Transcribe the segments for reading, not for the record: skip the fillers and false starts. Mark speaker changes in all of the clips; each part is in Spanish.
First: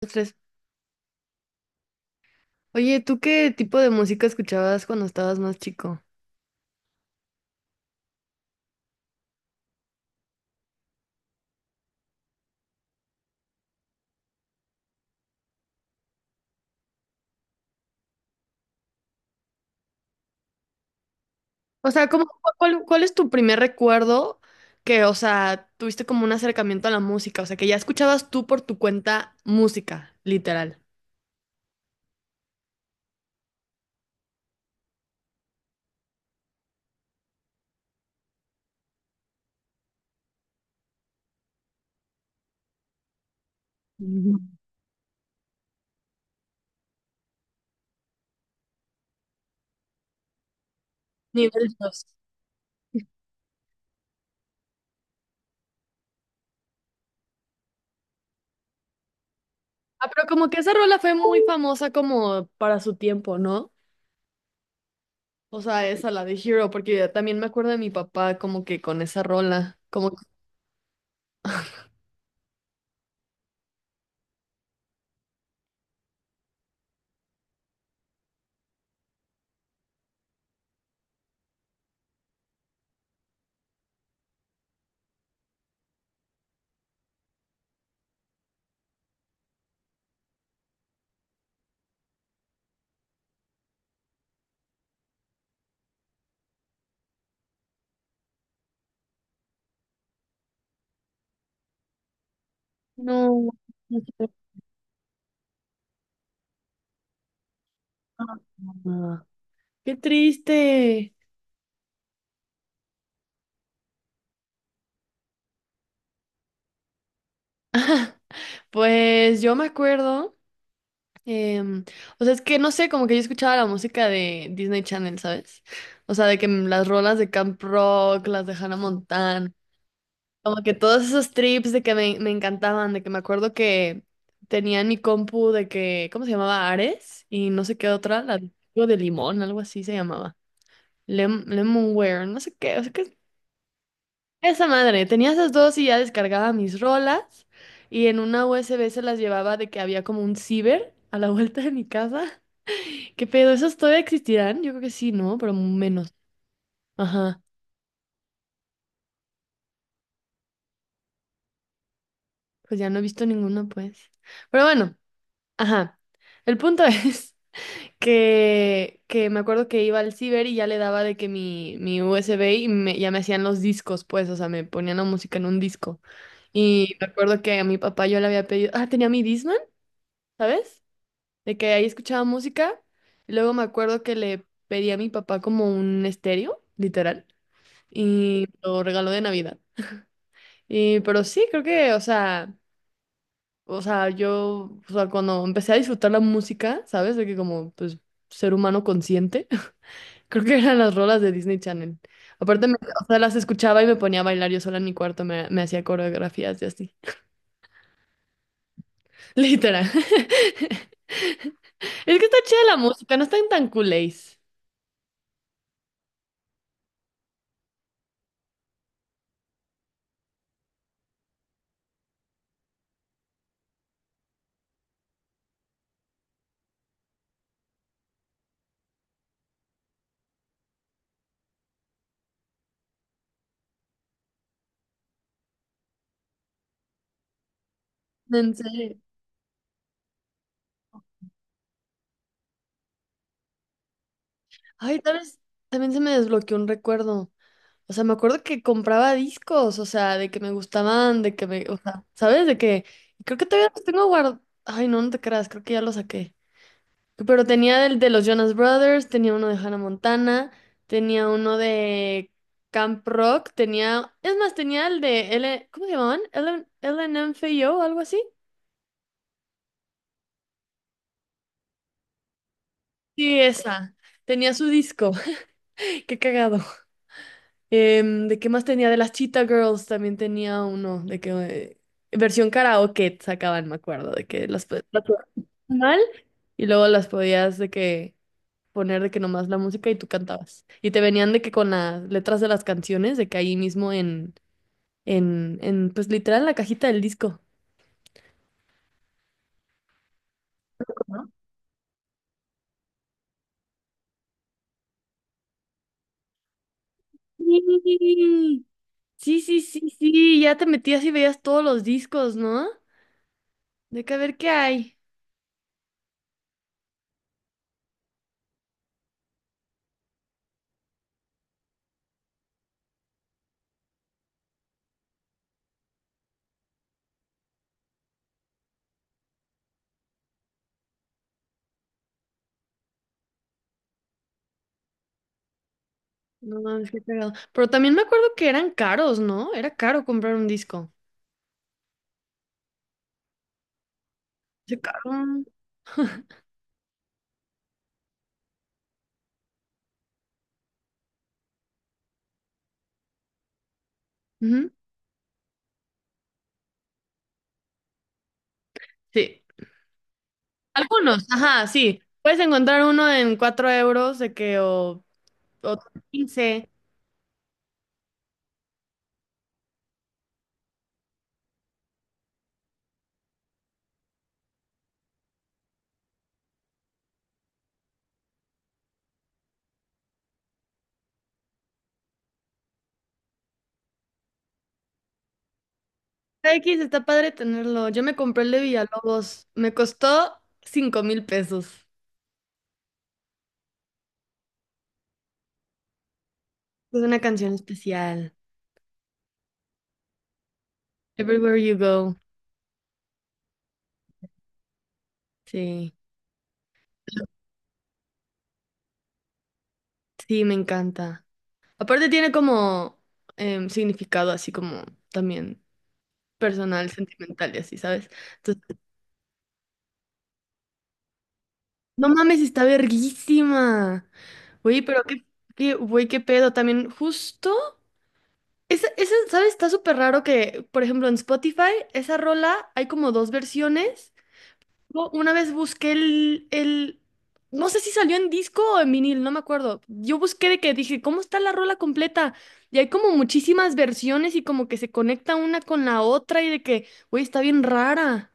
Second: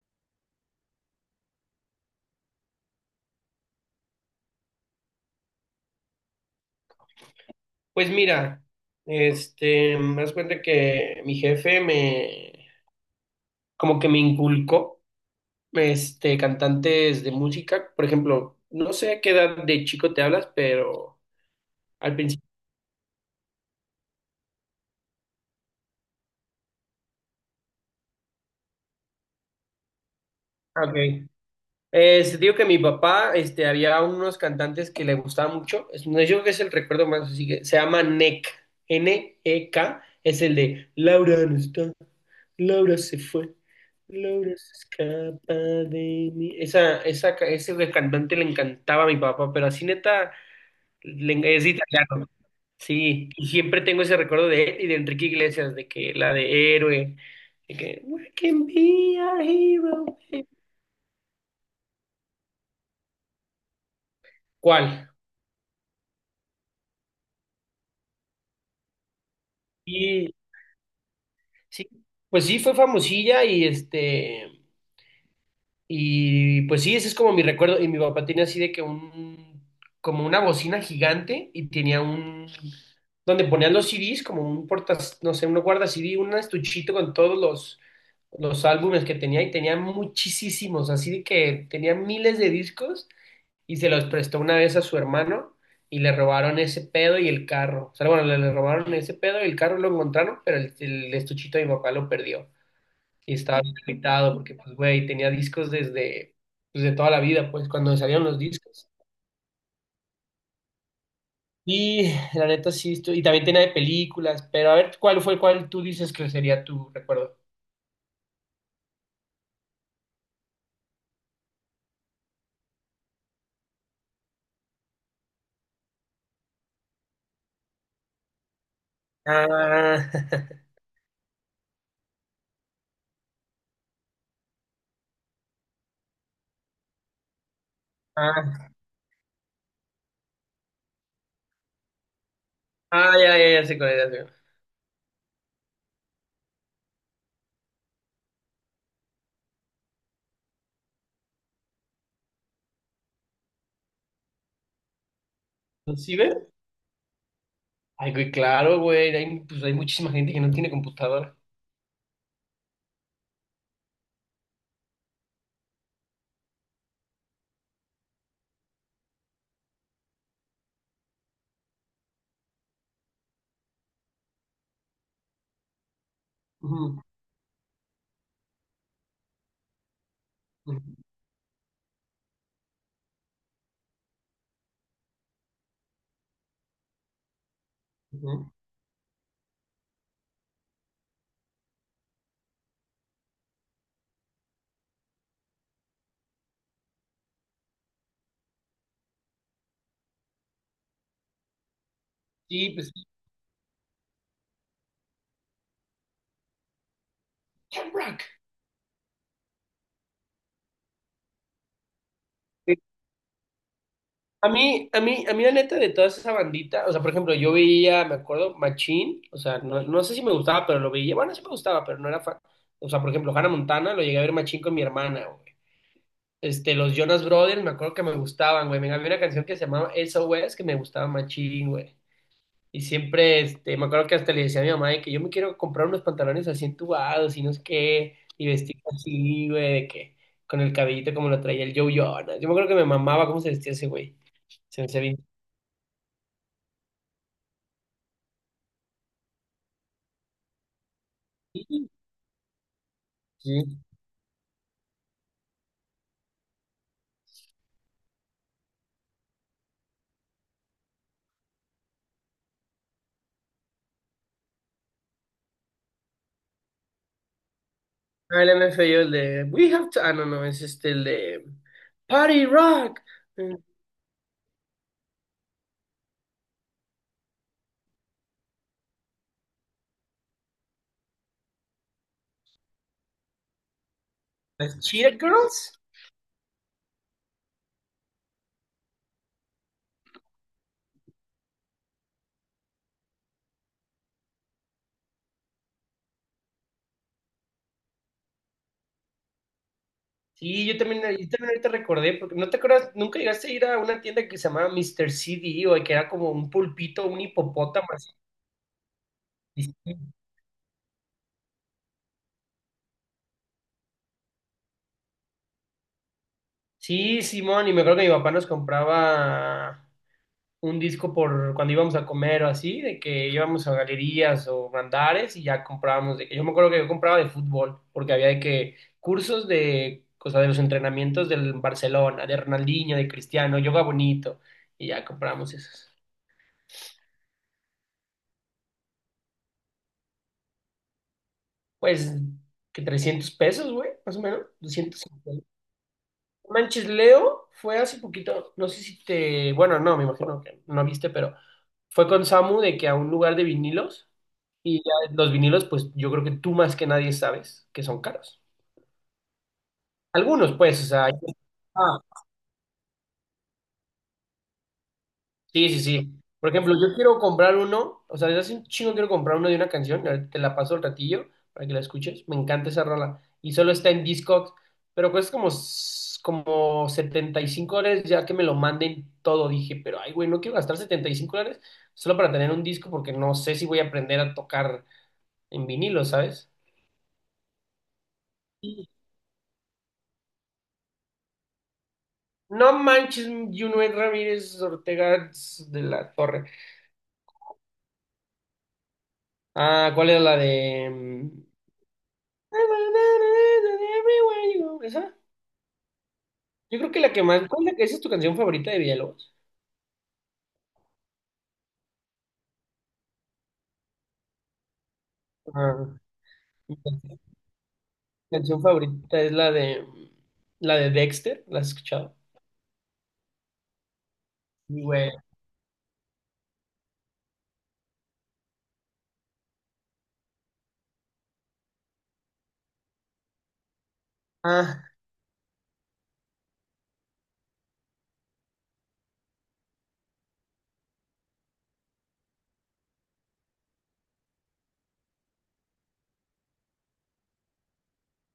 Speaker 1: Los tres. Oye, ¿tú qué tipo de música escuchabas cuando estabas más chico?
Speaker 2: Pues mira, me das cuenta que mi jefe me, como que me inculcó, cantantes de música, por ejemplo, no sé a qué edad de chico te hablas, pero
Speaker 1: O sea,
Speaker 2: al
Speaker 1: ¿cómo,
Speaker 2: principio,
Speaker 1: cuál, cuál es tu primer recuerdo que, o sea, tuviste como un acercamiento a la música? O sea, que ya escuchabas tú por tu cuenta música, literal.
Speaker 2: ok. Se digo que mi papá, había unos cantantes que le gustaba mucho. No, yo creo que es el recuerdo más, así que se llama NEK, N E K, es el de Laura no está, Laura se fue,
Speaker 1: Ujú.
Speaker 2: Laura se escapa de mí. Ese de cantante le encantaba a mi papá, pero así neta, es
Speaker 1: Nivel dos.
Speaker 2: italiano. Sí, y siempre tengo ese recuerdo de él y de Enrique Iglesias, de que la de Héroe, de que we can be a
Speaker 1: Ah,
Speaker 2: hero.
Speaker 1: pero como que esa rola fue muy famosa como para su tiempo, ¿no?
Speaker 2: ¿Cuál?
Speaker 1: O sea, esa, la de Hero, porque yo también me acuerdo de mi papá como que con esa rola, como que...
Speaker 2: Sí, pues sí, fue famosilla y y pues sí, ese es como mi recuerdo. Y mi papá tenía así de que un, como una bocina gigante y tenía un, donde ponían los CDs, como un portas, no sé, uno guarda CD, un estuchito con todos los álbumes que tenía y tenía muchísimos, así de que tenía miles de discos y se los prestó una vez a su hermano y le robaron ese pedo y el carro. O sea, bueno, le robaron ese pedo y el carro lo encontraron, pero el estuchito de mi papá lo perdió y
Speaker 1: No,
Speaker 2: estaba bien
Speaker 1: no sé.
Speaker 2: limitado porque, pues, güey, tenía discos desde, pues, de toda la vida, pues, cuando salieron los discos.
Speaker 1: Ah, qué triste.
Speaker 2: Y la neta sí, y también tenía de películas, pero a ver, ¿cuál fue, cuál tú dices que sería tu recuerdo?
Speaker 1: Pues yo me acuerdo, em, o sea, es que no sé, como que yo escuchaba la música de Disney Channel, ¿sabes? O sea, de que las rolas de Camp Rock, las de Hannah Montana,
Speaker 2: Ah,
Speaker 1: como que todos esos trips de que me encantaban, de que me acuerdo que tenía en mi compu de que, ¿cómo se llamaba? Ares y no sé qué otra, la de,
Speaker 2: ah,
Speaker 1: algo de limón, algo así se llamaba. Lemonware, no sé qué, o sea, que
Speaker 2: ya, ya, ya sé cuál es, ya sé
Speaker 1: esa madre, tenía esas dos y ya descargaba mis rolas y en una USB se las llevaba de que había como un ciber a la vuelta de mi casa. ¿Qué pedo? ¿Esos todavía existirán? Yo creo que sí, ¿no? Pero
Speaker 2: cuál es.
Speaker 1: menos.
Speaker 2: ¿Sí ves?
Speaker 1: Ajá,
Speaker 2: Ay, güey, claro, güey, hay, pues, hay muchísima gente que no tiene computadora.
Speaker 1: pues ya no he visto ninguno, pues. Pero bueno, ajá. El punto es que me acuerdo que iba al ciber y ya le daba de que mi USB y ya me hacían los discos, pues, o sea, me ponían la música en un disco. Y
Speaker 2: Ujú,
Speaker 1: me acuerdo que a mi papá yo le había pedido, ah, tenía mi Discman.
Speaker 2: ujú,
Speaker 1: ¿Sabes? De que ahí escuchaba música. Y luego me acuerdo que le pedí a mi papá como un estéreo, literal, y
Speaker 2: ujú.
Speaker 1: lo regaló de Navidad. Y, pero sí, creo que, o sea, yo, o sea, cuando empecé a disfrutar la música, ¿sabes? De que como, pues, ser humano consciente, creo que eran las rolas de Disney Channel. Aparte,
Speaker 2: Sí, pues, sí.
Speaker 1: o sea, las escuchaba y me ponía a bailar yo sola en mi cuarto, me hacía coreografías y así.
Speaker 2: Jamrock.
Speaker 1: Literal. Es que está chida la música, no están tan culés.
Speaker 2: A mí la neta de toda esa bandita, o sea, por ejemplo, yo veía, me acuerdo, Machín, o sea, no, no sé si me gustaba, pero lo veía, bueno, sí me gustaba, pero no era fan. O sea, por ejemplo, Hannah Montana, lo llegué a ver Machín con mi hermana, güey. Los Jonas Brothers, me acuerdo que me gustaban, güey. Me había una canción que se llamaba SOS que me gustaba Machín, güey. Y siempre, me acuerdo que hasta le decía a mi mamá de que yo me quiero comprar unos pantalones así entubados y no sé qué, y
Speaker 1: En
Speaker 2: vestir
Speaker 1: serio.
Speaker 2: así, güey, de que con el cabellito como lo traía el Joe Jonas. Yo me acuerdo que me mamaba cómo se vestía ese güey. Se me hacía
Speaker 1: Ay, tal
Speaker 2: bien.
Speaker 1: vez también se me desbloqueó un recuerdo. O sea, me acuerdo que compraba discos, o sea, de que me gustaban, de que me, o sea, ¿sabes? De que y creo que todavía
Speaker 2: Sí.
Speaker 1: los tengo guardados. Ay, no, no te creas, creo que ya los saqué. Pero tenía el de los Jonas Brothers, tenía uno de Hannah Montana, tenía uno de Camp Rock, tenía, es más, tenía el de L, ¿cómo se llamaban? LN, o algo así.
Speaker 2: Ah, el MFAO, el de we have to. Ah, no, no, es el de Party Rock.
Speaker 1: Sí,
Speaker 2: eh,
Speaker 1: esa. Tenía su disco. Qué cagado. Em, ¿de qué más tenía? De las Cheetah Girls también tenía uno, de que versión karaoke sacaban, me acuerdo, de que las
Speaker 2: Las
Speaker 1: podías
Speaker 2: Cheetah Girls.
Speaker 1: mal y luego las podías de que poner de que nomás la música y tú cantabas. Y te venían de que con las letras de las canciones, de que ahí mismo en, en pues literal en la cajita del disco.
Speaker 2: Sí, yo
Speaker 1: ¿No?
Speaker 2: también ahorita recordé, porque no te acuerdas, nunca llegaste a ir a una tienda que se llamaba Mr. CD o que era como un pulpito, un hipopótamo así.
Speaker 1: Sí, sí, ya te metías y veías todos los discos, ¿no? De que a ver qué hay.
Speaker 2: Sí, Simón, y me acuerdo que mi papá nos compraba un disco por cuando íbamos a comer o así, de que íbamos a galerías o andares y ya comprábamos. Yo me acuerdo que yo compraba de fútbol, porque había de que cursos de, o sea, de los entrenamientos del Barcelona, de Ronaldinho, de Cristiano, yoga bonito, y ya comprábamos esos.
Speaker 1: No mames, qué cagado. Pero también me acuerdo que eran caros, ¿no? Era caro comprar un disco.
Speaker 2: Pues, que 300 pesos, güey, más o menos,
Speaker 1: Sí,
Speaker 2: 200.
Speaker 1: caro.
Speaker 2: No manches, Leo fue hace poquito, no sé si te, bueno, no, me imagino que no viste, pero fue con Samu de que a un lugar de vinilos
Speaker 1: Ujú.
Speaker 2: y ya los vinilos, pues yo creo que tú más que nadie sabes que son caros.
Speaker 1: Sí.
Speaker 2: Algunos, pues, o sea, hay-
Speaker 1: Algunos, ajá, sí. Puedes encontrar uno en 4 euros de que
Speaker 2: Sí,
Speaker 1: o
Speaker 2: sí, sí. Por
Speaker 1: 15.
Speaker 2: ejemplo, yo quiero comprar uno, o sea, desde hace un chingo quiero comprar uno de una canción, ahorita te la paso al ratillo para que la escuches, me encanta esa rola, y solo está en Discogs, pero cuesta como, como 75 dólares ya que me lo manden todo, dije, pero ay, güey, no quiero gastar 75 dólares solo para tener un disco porque no sé si voy a aprender a tocar en vinilo, ¿sabes?
Speaker 1: X está padre tenerlo. Yo me compré el de
Speaker 2: Y-
Speaker 1: Villalobos. Me costó 5000 pesos.
Speaker 2: No manches, Junuel Ramírez Ortega de la Torre.
Speaker 1: Es una canción especial.
Speaker 2: Ah, ¿cuál era la de...?
Speaker 1: Everywhere You Go.
Speaker 2: Everywhere you go. Esa.
Speaker 1: Sí.
Speaker 2: Yo creo que la que más. ¿Cuál es la que esa es tu canción favorita de Villalobos?
Speaker 1: Sí, me encanta. Aparte tiene como significado así como también
Speaker 2: Ah, mi
Speaker 1: personal,
Speaker 2: can-
Speaker 1: sentimental y así, ¿sabes?
Speaker 2: canción favorita es la de. La de Dexter. ¿La has
Speaker 1: No
Speaker 2: escuchado?
Speaker 1: mames, está verguísima. Oye,
Speaker 2: Sí,
Speaker 1: pero
Speaker 2: güey.
Speaker 1: qué, qué, güey, qué pedo. También justo, esa, ¿sabes? Está súper raro que, por ejemplo, en Spotify, esa rola hay como 2 versiones.
Speaker 2: Ah,
Speaker 1: Yo una vez busqué el, no sé si salió en disco o en vinil, no me acuerdo. Yo busqué de que dije, ¿cómo está la rola completa? Y hay como muchísimas versiones y como que se conecta una con la otra y de que, güey, está bien rara.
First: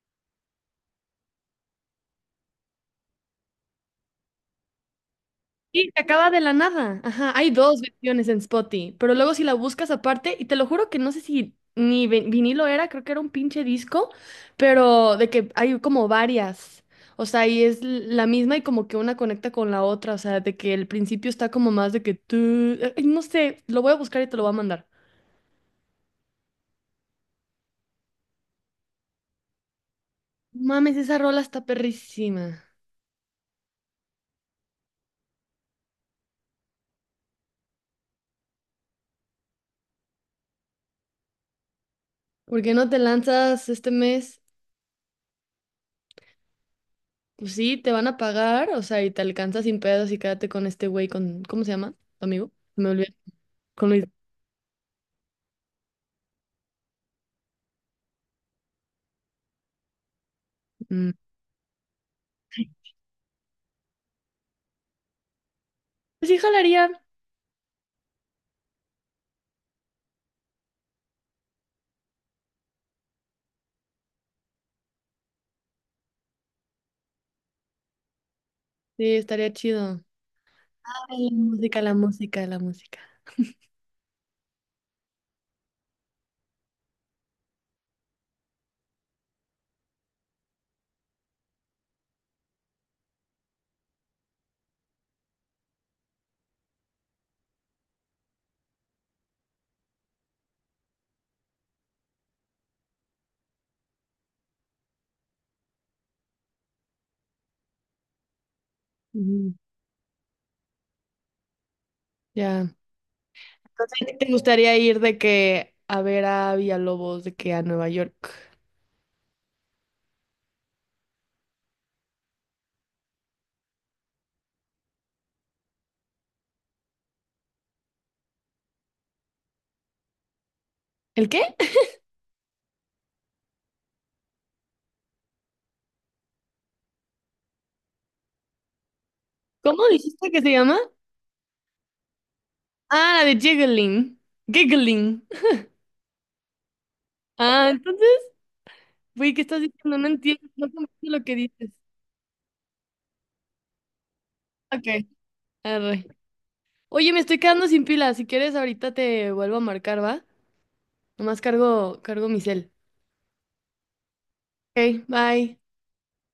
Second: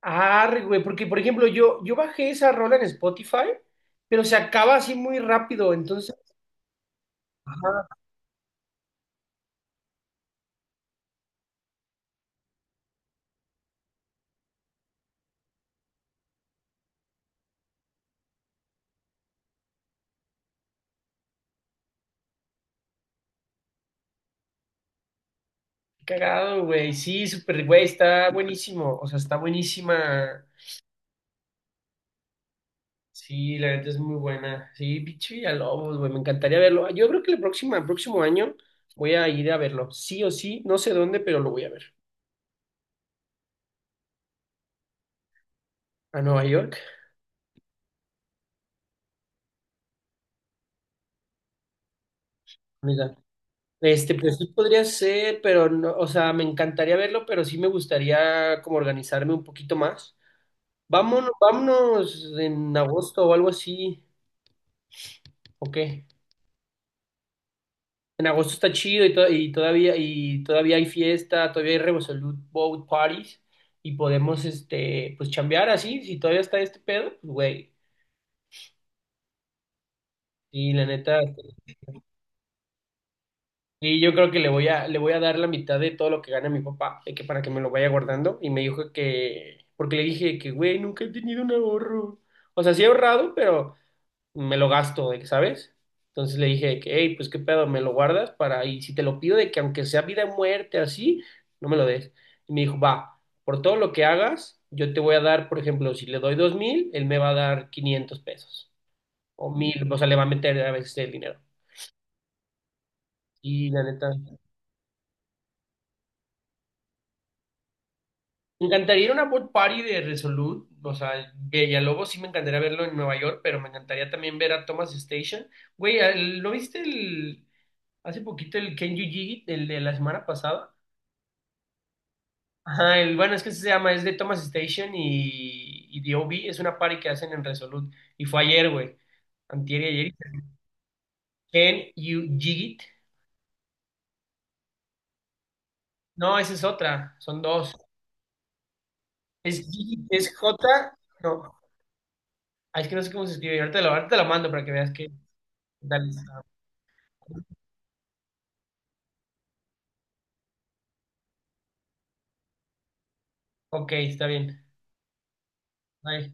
Speaker 2: arre, güey. Porque, por ejemplo, yo bajé esa rola en Spotify, pero se acaba así muy rápido.
Speaker 1: Sí, se
Speaker 2: Entonces.
Speaker 1: acaba de la nada. Ajá, hay dos
Speaker 2: Ajá.
Speaker 1: versiones en Spotify, pero luego si la buscas aparte, y te lo juro que no sé si ni vinilo era, creo que era un pinche disco, pero de que hay como varias. O sea, y es la misma y como que una conecta con la otra, o sea, de que el principio está como más de que tú, no sé, lo voy a buscar y te lo voy a mandar.
Speaker 2: Qué cagado, güey. Sí, súper, güey. Está buenísimo. O sea, está buenísima.
Speaker 1: No mames, esa rola está perrísima.
Speaker 2: Sí, la neta es muy buena. Sí, pinche Villalobos, güey, me encantaría verlo. Yo creo que el próximo año voy a ir a verlo, sí o sí, no sé dónde, pero lo voy a ver.
Speaker 1: ¿Por qué no te lanzas este mes?
Speaker 2: A Nueva York,
Speaker 1: Pues sí, te van a pagar, o sea, y te alcanzas sin pedos y quédate con este güey, con, ¿cómo se llama? ¿Tu amigo? Me olvidé.
Speaker 2: mira.
Speaker 1: Con Luis.
Speaker 2: Pues sí podría ser, pero no, o sea, me encantaría verlo, pero sí me gustaría como organizarme un poquito más.
Speaker 1: Mm.
Speaker 2: Vámonos, vámonos en agosto o algo así, ¿o qué?
Speaker 1: Pues sí, jalaría.
Speaker 2: En agosto está chido y, y todavía hay fiesta, todavía hay Revolut Boat Parties y podemos pues chambear así, si todavía está este pedo, pues güey.
Speaker 1: Sí, estaría chido.
Speaker 2: Y la neta,
Speaker 1: Ay, la música, la música, la música.
Speaker 2: y yo creo que le voy a dar la mitad de todo lo que gana mi papá, de que para que me lo vaya guardando y me dijo que porque le dije que güey, nunca he tenido un ahorro. O sea, sí he ahorrado, pero me lo gasto, de que, ¿sabes? Entonces le dije de que, hey, pues qué pedo, me lo guardas para, y si te lo pido de que aunque sea vida o muerte, así, no me lo des. Y me dijo, va, por todo lo que hagas, yo te voy a dar, por ejemplo, si le doy 2.000, él me va a dar 500 pesos,
Speaker 1: Ujú.
Speaker 2: o 1.000, o sea, le va a meter a veces el dinero.
Speaker 1: Ya.
Speaker 2: Y la
Speaker 1: Entonces, ¿a
Speaker 2: neta,
Speaker 1: ti te gustaría ir de que a ver a Villalobos, de que a Nueva York?
Speaker 2: me encantaría ir a una board party de Resolute, o sea, Villalobos sí me encantaría verlo en Nueva York, pero me encantaría también ver a Thomas Station. Güey, ¿lo viste el, hace poquito el Ken Yu el de la semana pasada?
Speaker 1: ¿El qué?
Speaker 2: Ajá, bueno, es que se llama, es de Thomas Station y The OB, es una party que hacen en Resolute. Y fue ayer, güey. Antier y
Speaker 1: ¿Cómo
Speaker 2: ayer.
Speaker 1: dijiste que se llama?
Speaker 2: Can you jig it?
Speaker 1: Ah, la de Jiggling. Giggling.
Speaker 2: No, esa es otra, son
Speaker 1: Ah,
Speaker 2: dos.
Speaker 1: entonces, güey, ¿qué
Speaker 2: Es
Speaker 1: estás
Speaker 2: jig
Speaker 1: diciendo? No
Speaker 2: it, es
Speaker 1: entiendo, no
Speaker 2: J,
Speaker 1: comprendo lo que
Speaker 2: no,
Speaker 1: dices.
Speaker 2: ah, es que no sé cómo se escribe. Ahorita te lo mando para que veas
Speaker 1: Ok,
Speaker 2: que.
Speaker 1: arre.
Speaker 2: Dale, está.
Speaker 1: Oye, me estoy quedando sin pila. Si quieres, ahorita te vuelvo a marcar, ¿va? Nomás cargo, cargo mi cel.
Speaker 2: Ok, está bien.
Speaker 1: Ok, bye.
Speaker 2: Bye.